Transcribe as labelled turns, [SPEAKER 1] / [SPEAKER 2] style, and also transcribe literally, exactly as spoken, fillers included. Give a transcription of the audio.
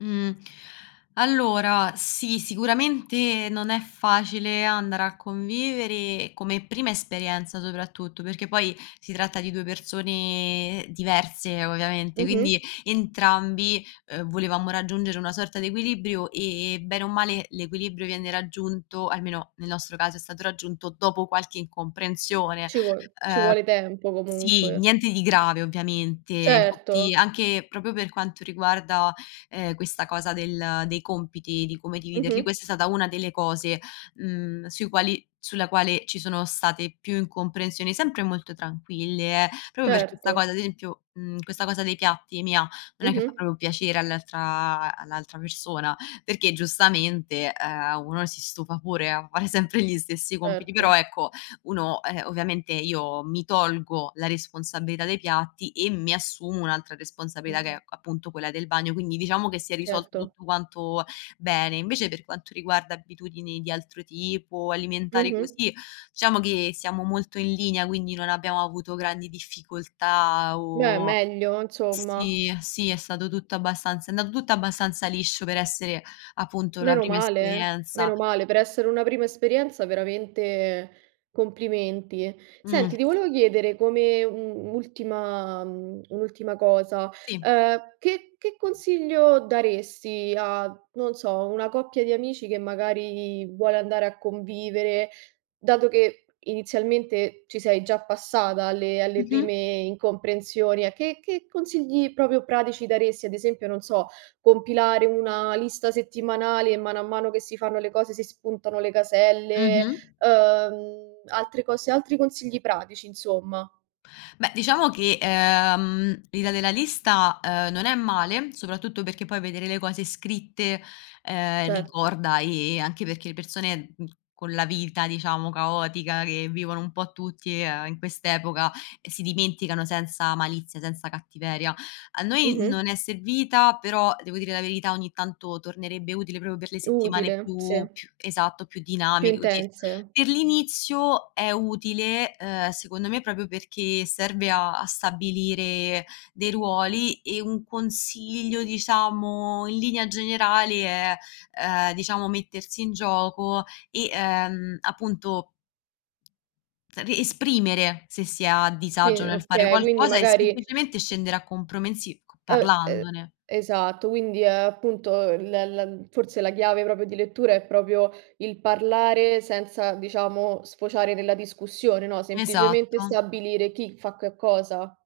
[SPEAKER 1] Mh, allora sì, sicuramente non è facile andare a convivere come prima esperienza soprattutto, perché poi si tratta di due persone diverse ovviamente,
[SPEAKER 2] Mh-mh.
[SPEAKER 1] quindi entrambi, uhm, volevamo raggiungere una sorta di equilibrio, ehm, bene o male l'equilibrio viene raggiunto, almeno nel nostro caso è stato raggiunto dopo qualche incomprensione,
[SPEAKER 2] Ci vuol ci
[SPEAKER 1] ehm
[SPEAKER 2] vuole tempo,
[SPEAKER 1] sì,
[SPEAKER 2] comunque.
[SPEAKER 1] niente di grave ovviamente. Infatti
[SPEAKER 2] Certo.
[SPEAKER 1] anche proprio per quanto riguarda, ehm, questa cosa del dei compiti, di come dividerli,
[SPEAKER 2] Mh-mh.
[SPEAKER 1] questa è stata una delle cose, mhmm, sui quali sulla quale ci sono state più incomprensioni, sempre molto tranquille, eh, proprio per questa
[SPEAKER 2] Certo.
[SPEAKER 1] cosa, ad esempio, mhmm, questa cosa dei piatti mia, non è che fa
[SPEAKER 2] Mh-mh.
[SPEAKER 1] proprio piacere all'altra all'altra persona, perché giustamente, ehm, uno si stufa pure a fare sempre gli stessi compiti. Però,
[SPEAKER 2] erto.
[SPEAKER 1] ecco, uno, ehm, ovviamente io mi tolgo la responsabilità dei piatti e mi assumo un'altra responsabilità che
[SPEAKER 2] Mh-mh.
[SPEAKER 1] è appunto quella del bagno. Quindi diciamo che si è risolto
[SPEAKER 2] Certo.
[SPEAKER 1] tutto quanto bene. Invece per quanto riguarda abitudini di altro tipo, alimentari
[SPEAKER 2] Mh-mh.
[SPEAKER 1] così, diciamo che siamo molto in linea, quindi non abbiamo avuto grandi difficoltà
[SPEAKER 2] Beh
[SPEAKER 1] o
[SPEAKER 2] meglio, insomma.
[SPEAKER 1] sì, sì, è stato tutto abbastanza è andato tutto abbastanza liscio per essere appunto la
[SPEAKER 2] Meno
[SPEAKER 1] prima
[SPEAKER 2] male, eh,
[SPEAKER 1] esperienza.
[SPEAKER 2] meno male. Per essere una prima esperienza, veramente complimenti.
[SPEAKER 1] Mh.
[SPEAKER 2] Senti, ti volevo chiedere come u un'ultima mhmm, un'ultima cosa,
[SPEAKER 1] Sì.
[SPEAKER 2] ehm, che che consiglio daresti a, non so, una coppia di amici che magari vuole andare a convivere, dato che inizialmente ci sei già passata alle alle
[SPEAKER 1] Mh-mh.
[SPEAKER 2] prime incomprensioni. A che che consigli proprio pratici daresti? Ad esempio, non so, compilare una lista settimanale e mano a mano che si fanno le cose, si spuntano le caselle,
[SPEAKER 1] Mh-mh.
[SPEAKER 2] uhm, altre cose, altri consigli pratici, insomma.
[SPEAKER 1] Beh, diciamo che, ehm, l'idea della lista, ehm, non è male, soprattutto perché poi vedere le cose scritte, ehm,
[SPEAKER 2] Certo.
[SPEAKER 1] ricorda, ehm, anche perché le persone, mhmm, con la vita diciamo caotica che vivono un po' tutti, ehm, in quest'epoca, ehm, si dimenticano senza malizia, senza cattiveria. A noi non
[SPEAKER 2] Mh-mh.
[SPEAKER 1] è servita, però devo dire la verità ogni tanto tornerebbe utile proprio per le settimane
[SPEAKER 2] Utile, sì.
[SPEAKER 1] più più esatto, più
[SPEAKER 2] Più
[SPEAKER 1] dinamiche, così.
[SPEAKER 2] intense.
[SPEAKER 1] Per l'inizio è utile, ehm, secondo me proprio perché serve a a stabilire dei ruoli e un consiglio, diciamo, in linea generale è, ehm, diciamo, mettersi in gioco e, ehm, appunto, e esprimere se si è a
[SPEAKER 2] Vi
[SPEAKER 1] disagio nel fare
[SPEAKER 2] okay. Quindi
[SPEAKER 1] qualcosa e
[SPEAKER 2] magari
[SPEAKER 1] semplicemente scendere a compromessi c
[SPEAKER 2] Uhm, uhm,
[SPEAKER 1] parlandone.
[SPEAKER 2] esatto. Quindi, uhm, appunto, l la forse la chiave proprio di lettura è proprio il parlare senza, diciamo, sfociare nella discussione, no, semplicemente
[SPEAKER 1] Esatto.
[SPEAKER 2] stabilire chi fa che cosa.